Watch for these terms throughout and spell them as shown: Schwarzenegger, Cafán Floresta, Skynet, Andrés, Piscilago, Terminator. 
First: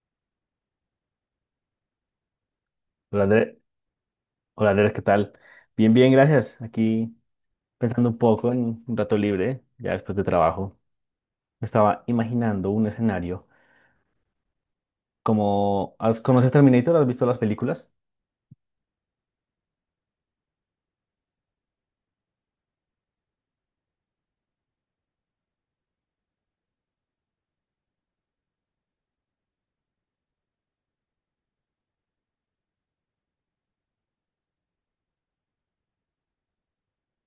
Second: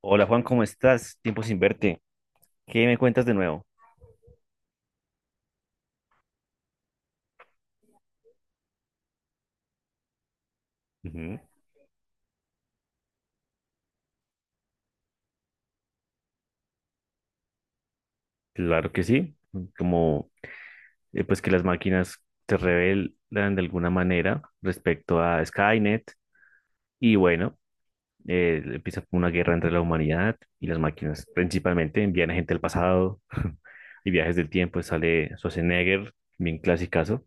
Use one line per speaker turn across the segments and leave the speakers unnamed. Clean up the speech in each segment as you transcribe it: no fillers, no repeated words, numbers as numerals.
Hola Juan, ¿cómo estás? Tiempo sin verte. ¿Qué me
Hola
cuentas de
Andrés,
nuevo?
¿qué tal? Bien, bien, gracias. Aquí pensando un poco en un rato libre, ya después de trabajo.
Ujú.
Me estaba imaginando un escenario como ¿conoces Terminator? ¿Has visto las películas?
Claro que sí. Como pues que las máquinas se rebelan de alguna manera respecto a Skynet y bueno, empieza como una guerra entre la humanidad y las máquinas. Principalmente envían a gente al pasado y viajes del tiempo. Sale Schwarzenegger, bien clasicazo.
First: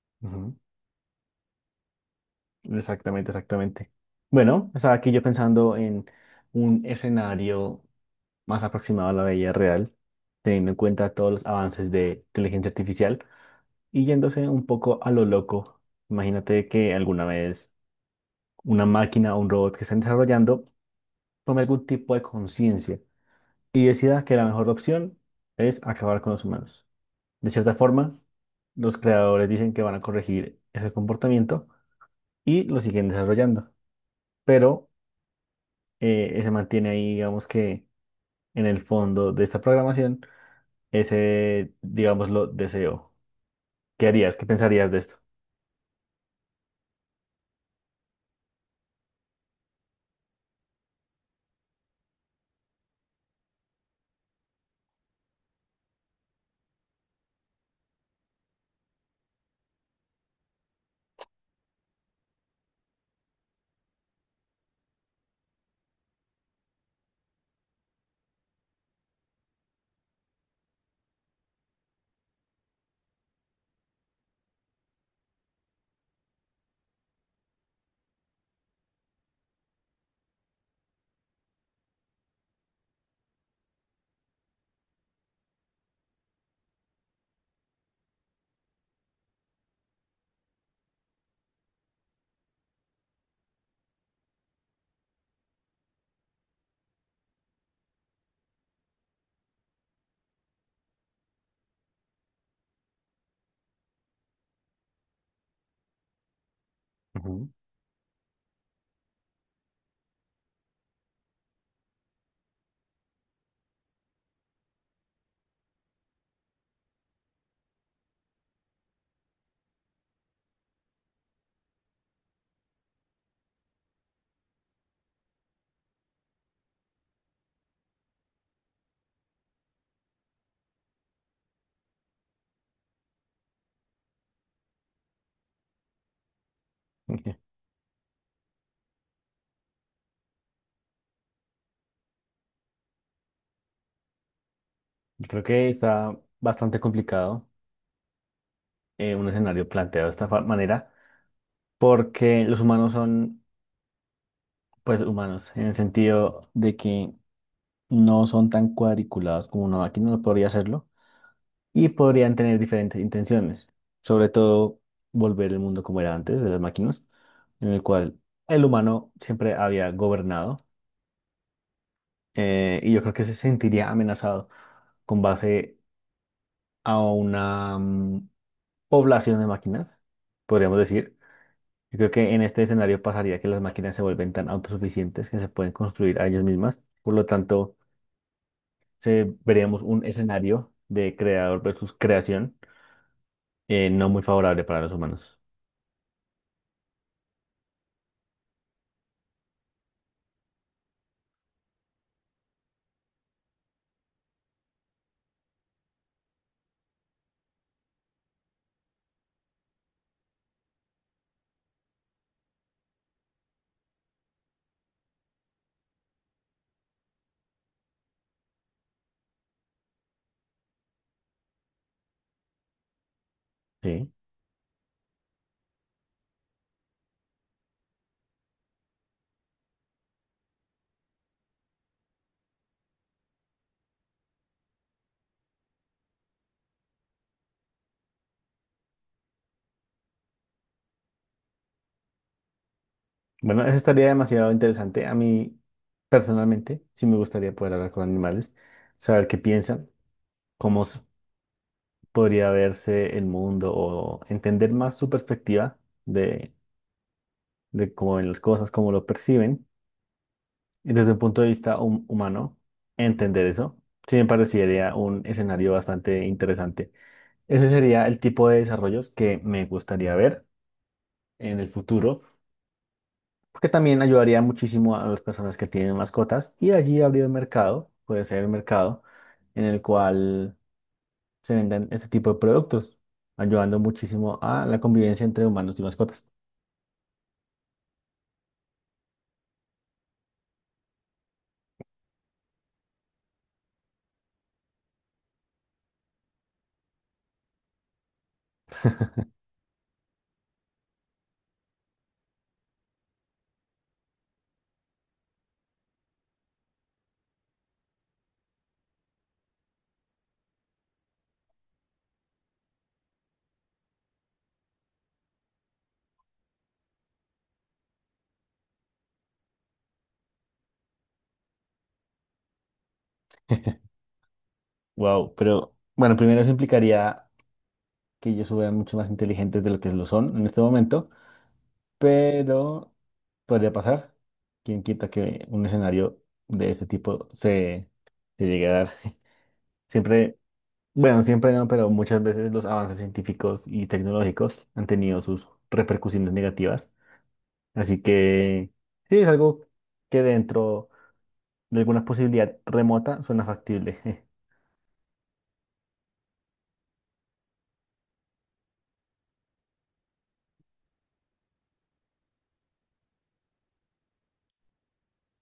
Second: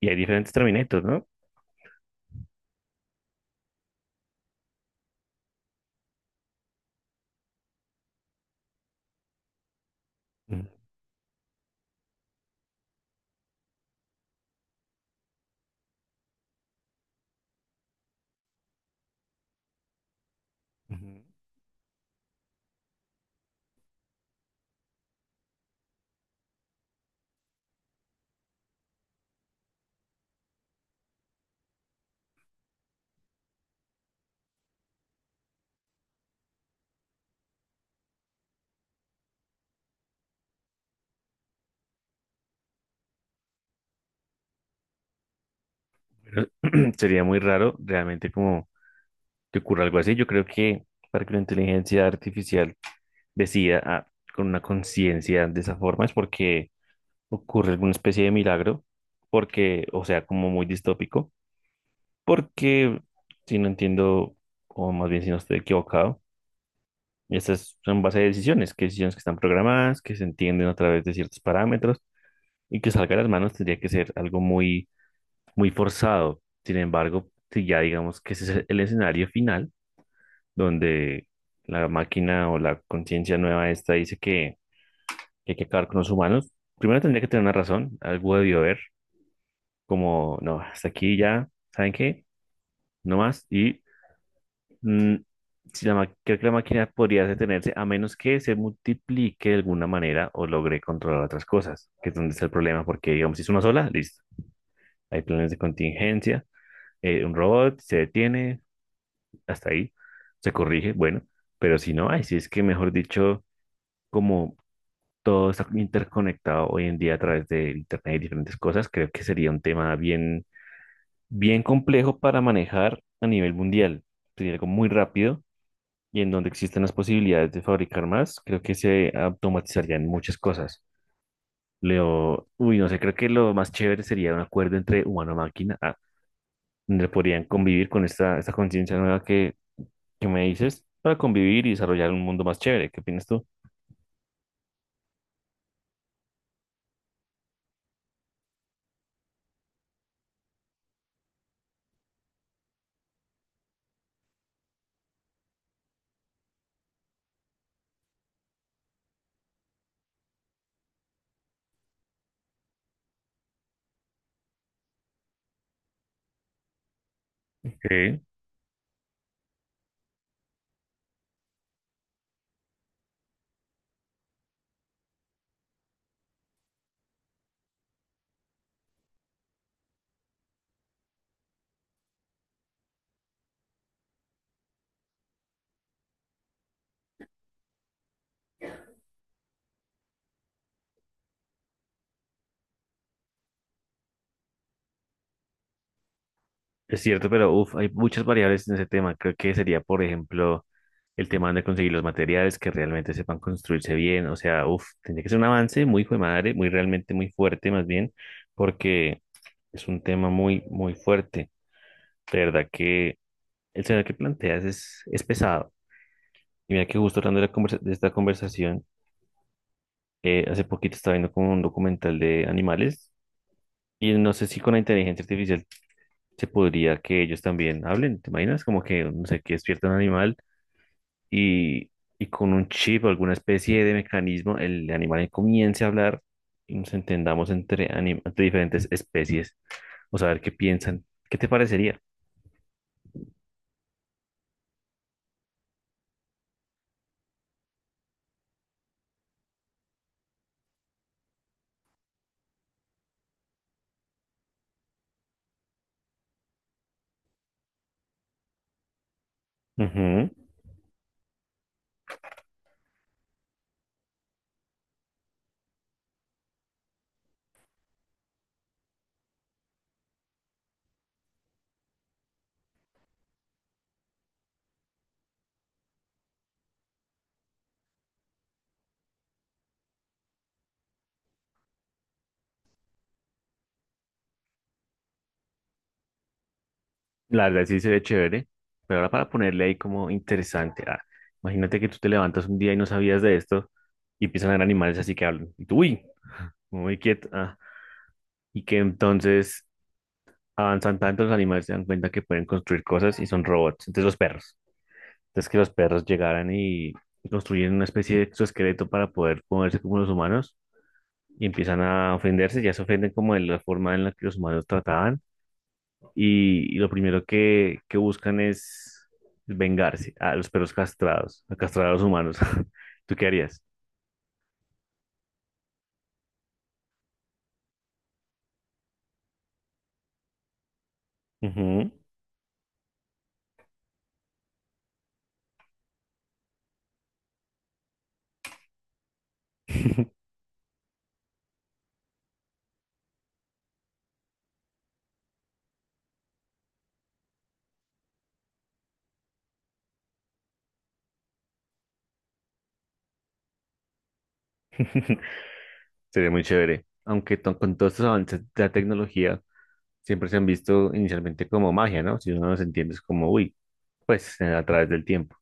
Y hay diferentes
Ujú.
Terminators, ¿no?
Exactamente, exactamente. Bueno, estaba aquí yo pensando en un escenario más aproximado a la vida real,
Ujú,
teniendo en cuenta todos los avances de inteligencia artificial y yéndose un poco a lo loco. Imagínate que alguna vez una máquina o un robot que están desarrollando
ujú.
tome algún tipo de conciencia y decida que la mejor opción es acabar con los humanos. De cierta forma, los creadores dicen que van a corregir ese comportamiento y lo siguen desarrollando, pero se mantiene ahí, digamos que en el fondo de esta programación, ese, digámoslo, deseo. ¿Qué harías? ¿Qué pensarías de esto?
Pero sería muy raro realmente como que ocurra algo así. Yo creo que para que la inteligencia artificial decida con una conciencia de esa forma es porque ocurre alguna especie de milagro, porque, o sea, como muy distópico, porque si no entiendo, o más bien si no estoy equivocado, estas son base de decisiones que están programadas, que se entienden a través de ciertos parámetros y que salga de las manos tendría que ser algo muy, muy forzado. Sin embargo, si ya digamos que ese es el escenario final, donde la máquina o la conciencia nueva esta dice que hay que acabar con los humanos, primero tendría que tener una razón, algo debió haber, como, no, hasta aquí ya, ¿saben qué? No más. Y mm, si la ma- creo que la máquina podría detenerse a menos que se multiplique de alguna manera o logre controlar otras cosas, que es donde está el problema, porque digamos, si es una sola, listo. Hay planes de contingencia, un
Ujú.
robot se detiene, hasta ahí, se corrige, bueno, pero si no, ahí sí es que, mejor dicho, como todo está interconectado hoy en día a través de Internet y diferentes cosas, creo que sería un tema bien, bien complejo para manejar a nivel mundial. Sería algo muy rápido y en donde existen las posibilidades de fabricar más, creo que se automatizarían muchas cosas. Leo, uy, no sé, creo que lo más chévere sería un acuerdo entre humano-máquina, ah, donde
Ok.
podrían convivir con esta conciencia nueva que me dices para convivir y desarrollar un mundo más chévere. ¿Qué opinas tú?
Yo creo que está bastante complicado, un escenario planteado de esta manera, porque los humanos son, pues, humanos, en el sentido de que no son tan cuadriculados como una máquina lo podría hacerlo, y podrían tener diferentes intenciones, sobre todo volver el mundo como era antes de las máquinas, en el cual
Ok.
el humano siempre había gobernado. Y yo creo que se sentiría amenazado con base a una población de máquinas, podríamos decir. Yo creo que en este escenario pasaría que las máquinas se vuelven tan autosuficientes que se pueden construir a ellas mismas, por lo tanto se veríamos un escenario de creador versus creación, no muy favorable para los humanos.
Es cierto, pero uf, hay muchas variables en ese tema. Creo que sería, por ejemplo, el tema de conseguir los materiales que realmente sepan construirse bien. O sea, uf, tendría que ser un avance muy hijo de madre, muy realmente muy fuerte, más bien, porque es un tema muy, muy fuerte. De verdad que el tema que planteas es pesado. Y mira que justo hablando de esta conversación, hace poquito estaba viendo como un documental de animales.
Sí.
Y no sé si con la inteligencia artificial se podría que ellos también hablen. ¿Te imaginas? Como que, no sé, que despierta un animal y, y con un chip o alguna especie de mecanismo, el animal comience a hablar y nos entendamos entre diferentes especies o saber qué piensan. ¿Qué te parecería?
Bueno, eso estaría demasiado interesante. A mí, personalmente, sí me gustaría poder hablar con animales, saber qué piensan, cómo podría verse el mundo, o entender más su perspectiva de, de cómo ven las cosas, cómo lo perciben.
Ujú.
Y desde un punto de vista humano, entender eso, sí me parecería un escenario bastante interesante. Ese sería el tipo de desarrollos que me gustaría ver en el futuro, porque también ayudaría muchísimo a las personas que tienen mascotas, y de allí abrir el mercado, puede ser el mercado en el cual se vendan este tipo de productos, ayudando muchísimo a la convivencia entre humanos y mascotas.
La verdad sí se ve chévere, pero ahora para ponerle ahí como interesante. Imagínate que tú te levantas un día y no sabías de esto y empiezan a haber animales así que hablan. Y tú, uy, muy quieto. Y que entonces avanzan tanto los animales se dan cuenta que pueden construir cosas y son robots. Entonces los perros. Entonces que los perros llegaran y construyen una especie de exoesqueleto para poder moverse como los humanos y empiezan a ofenderse, ya se ofenden como de la forma en la que los humanos trataban y lo primero que buscan es vengarse a los perros castrados, a castrar a los humanos. ¿Tú qué harías?
Wow, pero bueno, primero eso implicaría que ellos fueran mucho más inteligentes de lo que lo son en este momento,
Ujú.
pero podría pasar. ¿Quién quita que un escenario de este tipo se, se llegue a dar? Siempre, bueno, siempre no, pero muchas veces los avances científicos y tecnológicos han tenido sus repercusiones negativas. Así que sí, es algo que dentro de alguna posibilidad remota suena factible.
Sería muy chévere. Aunque con todos estos avances de la tecnología siempre se han visto inicialmente como magia, ¿no? Si uno los entiende es como, uy, pues a través del tiempo.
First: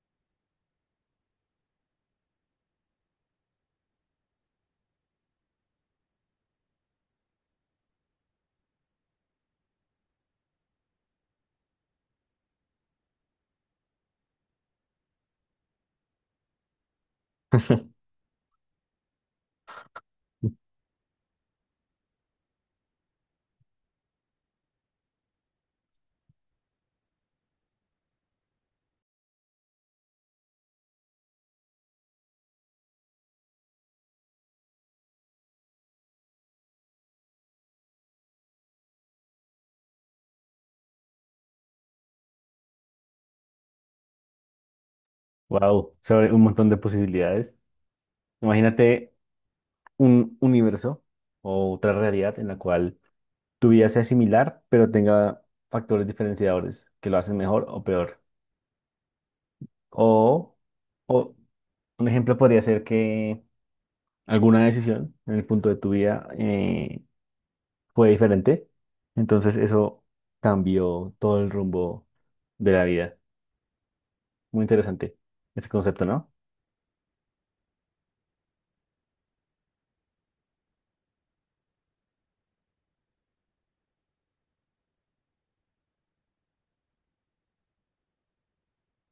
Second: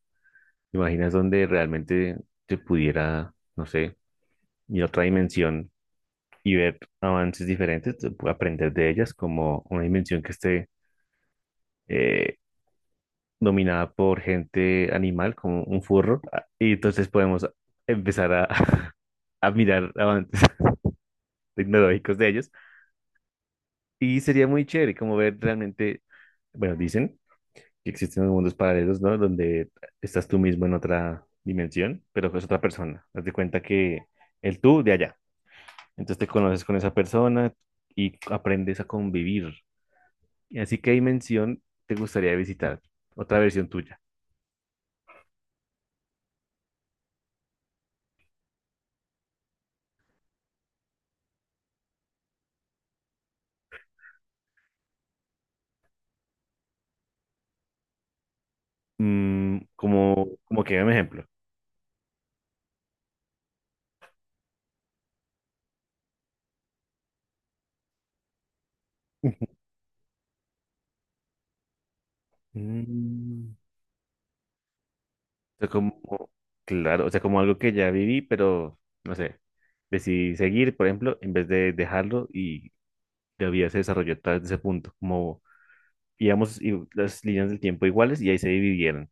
¿Te imaginas donde realmente te pudiera, no sé, ir a otra dimensión y ver avances diferentes, te aprender de ellas como una dimensión que esté eh, dominada por gente animal, como un furro? Ah, Y entonces podemos empezar a, a mirar avances tecnológicos de ellos. Y sería muy chévere como ver realmente, bueno, dicen que existen unos mundos paralelos, ¿no? Donde estás tú mismo en otra dimensión, pero es otra persona. Haz de cuenta que el tú de allá. Entonces te conoces con esa persona y aprendes a convivir. Y así que dimensión te gustaría visitar, otra versión tuya.
Wow, se abre un montón de posibilidades. Imagínate un universo o otra realidad en la cual tu vida sea similar, pero tenga factores diferenciadores que lo hacen mejor o peor.
Mm,
O,
como que un ejemplo.
o un ejemplo podría ser que alguna decisión en el punto de tu vida, fue diferente. Entonces eso cambió todo el rumbo de la vida.
Mm,
Muy interesante
o sea,
ese
como,
concepto, ¿no?
claro, o sea, como algo que ya viví, pero no sé, decidí seguir, por ejemplo, en vez de dejarlo y la vida se desarrolló a través de ese punto, como íbamos y las líneas del tiempo iguales y ahí se dividieron.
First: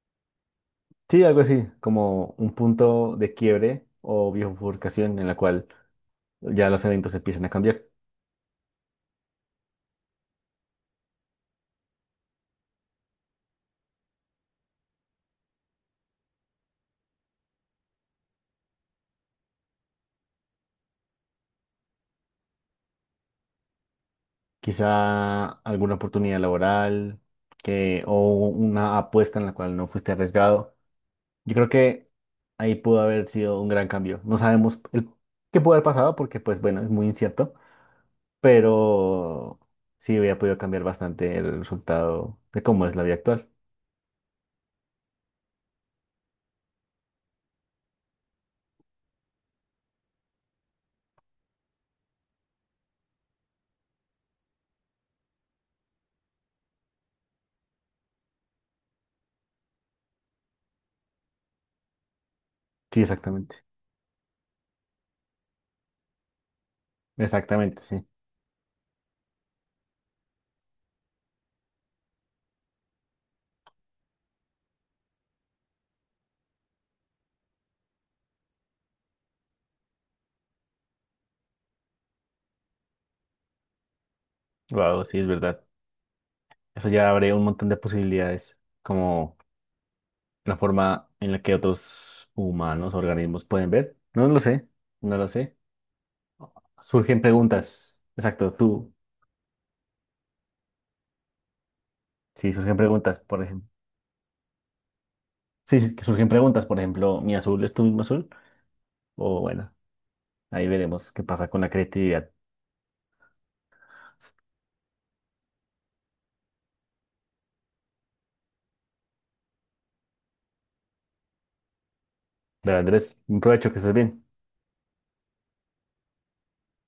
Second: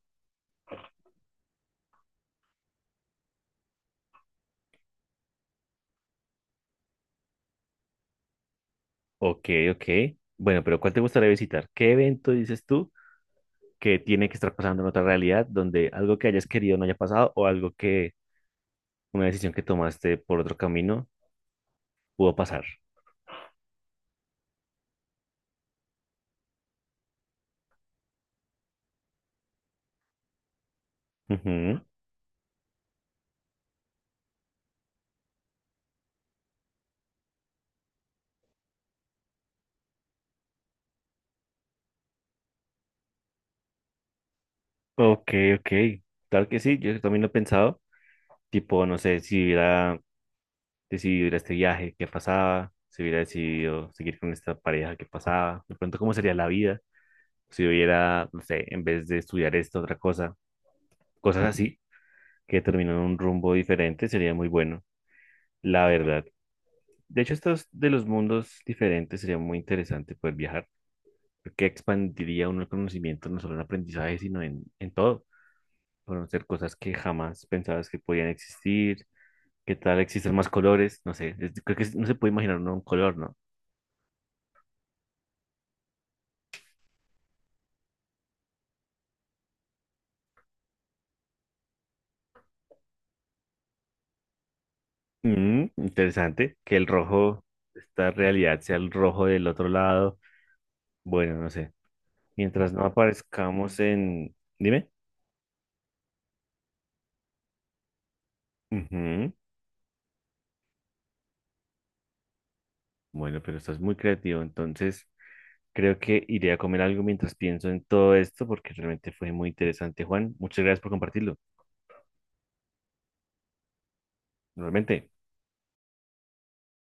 Sí, algo así, como un punto de quiebre o bifurcación en la cual ya los eventos empiezan a cambiar.
Ok. Bueno, pero ¿cuál te gustaría visitar? ¿Qué evento dices tú? Que tiene que estar pasando en otra realidad donde algo que hayas querido no haya pasado o algo que una decisión que tomaste por otro camino pudo pasar.
Quizá alguna oportunidad laboral que, o una apuesta en la cual no fuiste arriesgado. Yo creo
Ujú.
que ahí pudo haber sido un gran cambio. No sabemos el, qué pudo haber pasado porque, pues bueno, es muy incierto, pero sí había podido cambiar bastante el resultado de cómo es la vida actual.
Ok, ok. Claro que sí, yo también lo he pensado. Tipo, no sé, si hubiera decidido ir a este viaje, qué pasaba, si hubiera decidido seguir con esta pareja, qué pasaba, de pronto cómo sería la vida, si hubiera, no sé, en vez de estudiar esto, otra cosa, cosas así, que terminan
Sí,
en un rumbo
exactamente.
diferente, sería muy bueno, la verdad. De hecho, estos
Exactamente,
de
sí.
los mundos diferentes sería muy interesante poder viajar, porque expandiría uno el conocimiento no solo en aprendizaje, sino en todo. Conocer cosas que jamás pensabas que podían existir, qué tal existen más colores, no sé, creo que no se puede imaginar uno un color, ¿no?
Wow, sí, es verdad. Eso ya abre un montón de posibilidades, como la forma en la que otros humanos, organismos pueden ver. No lo sé, no lo sé.
Mm, interesante, que el
Surgen
rojo,
preguntas.
esta
Exacto,
realidad sea el
tú.
rojo del otro lado, bueno, no sé.
Sí,
Mientras
surgen
no
preguntas, por ejemplo.
aparezcamos en... Dime.
Sí, sí, que surgen preguntas, por ejemplo, ¿mi azul es tu mismo azul?
Ujú.
O bueno, ahí veremos qué pasa con la creatividad.
Bueno, pero estás muy creativo, entonces... Creo que iré a comer algo mientras pienso en todo esto porque realmente fue muy interesante, Juan. Muchas gracias por compartirlo.
De Andrés, un provecho, que estés bien.
Normalmente.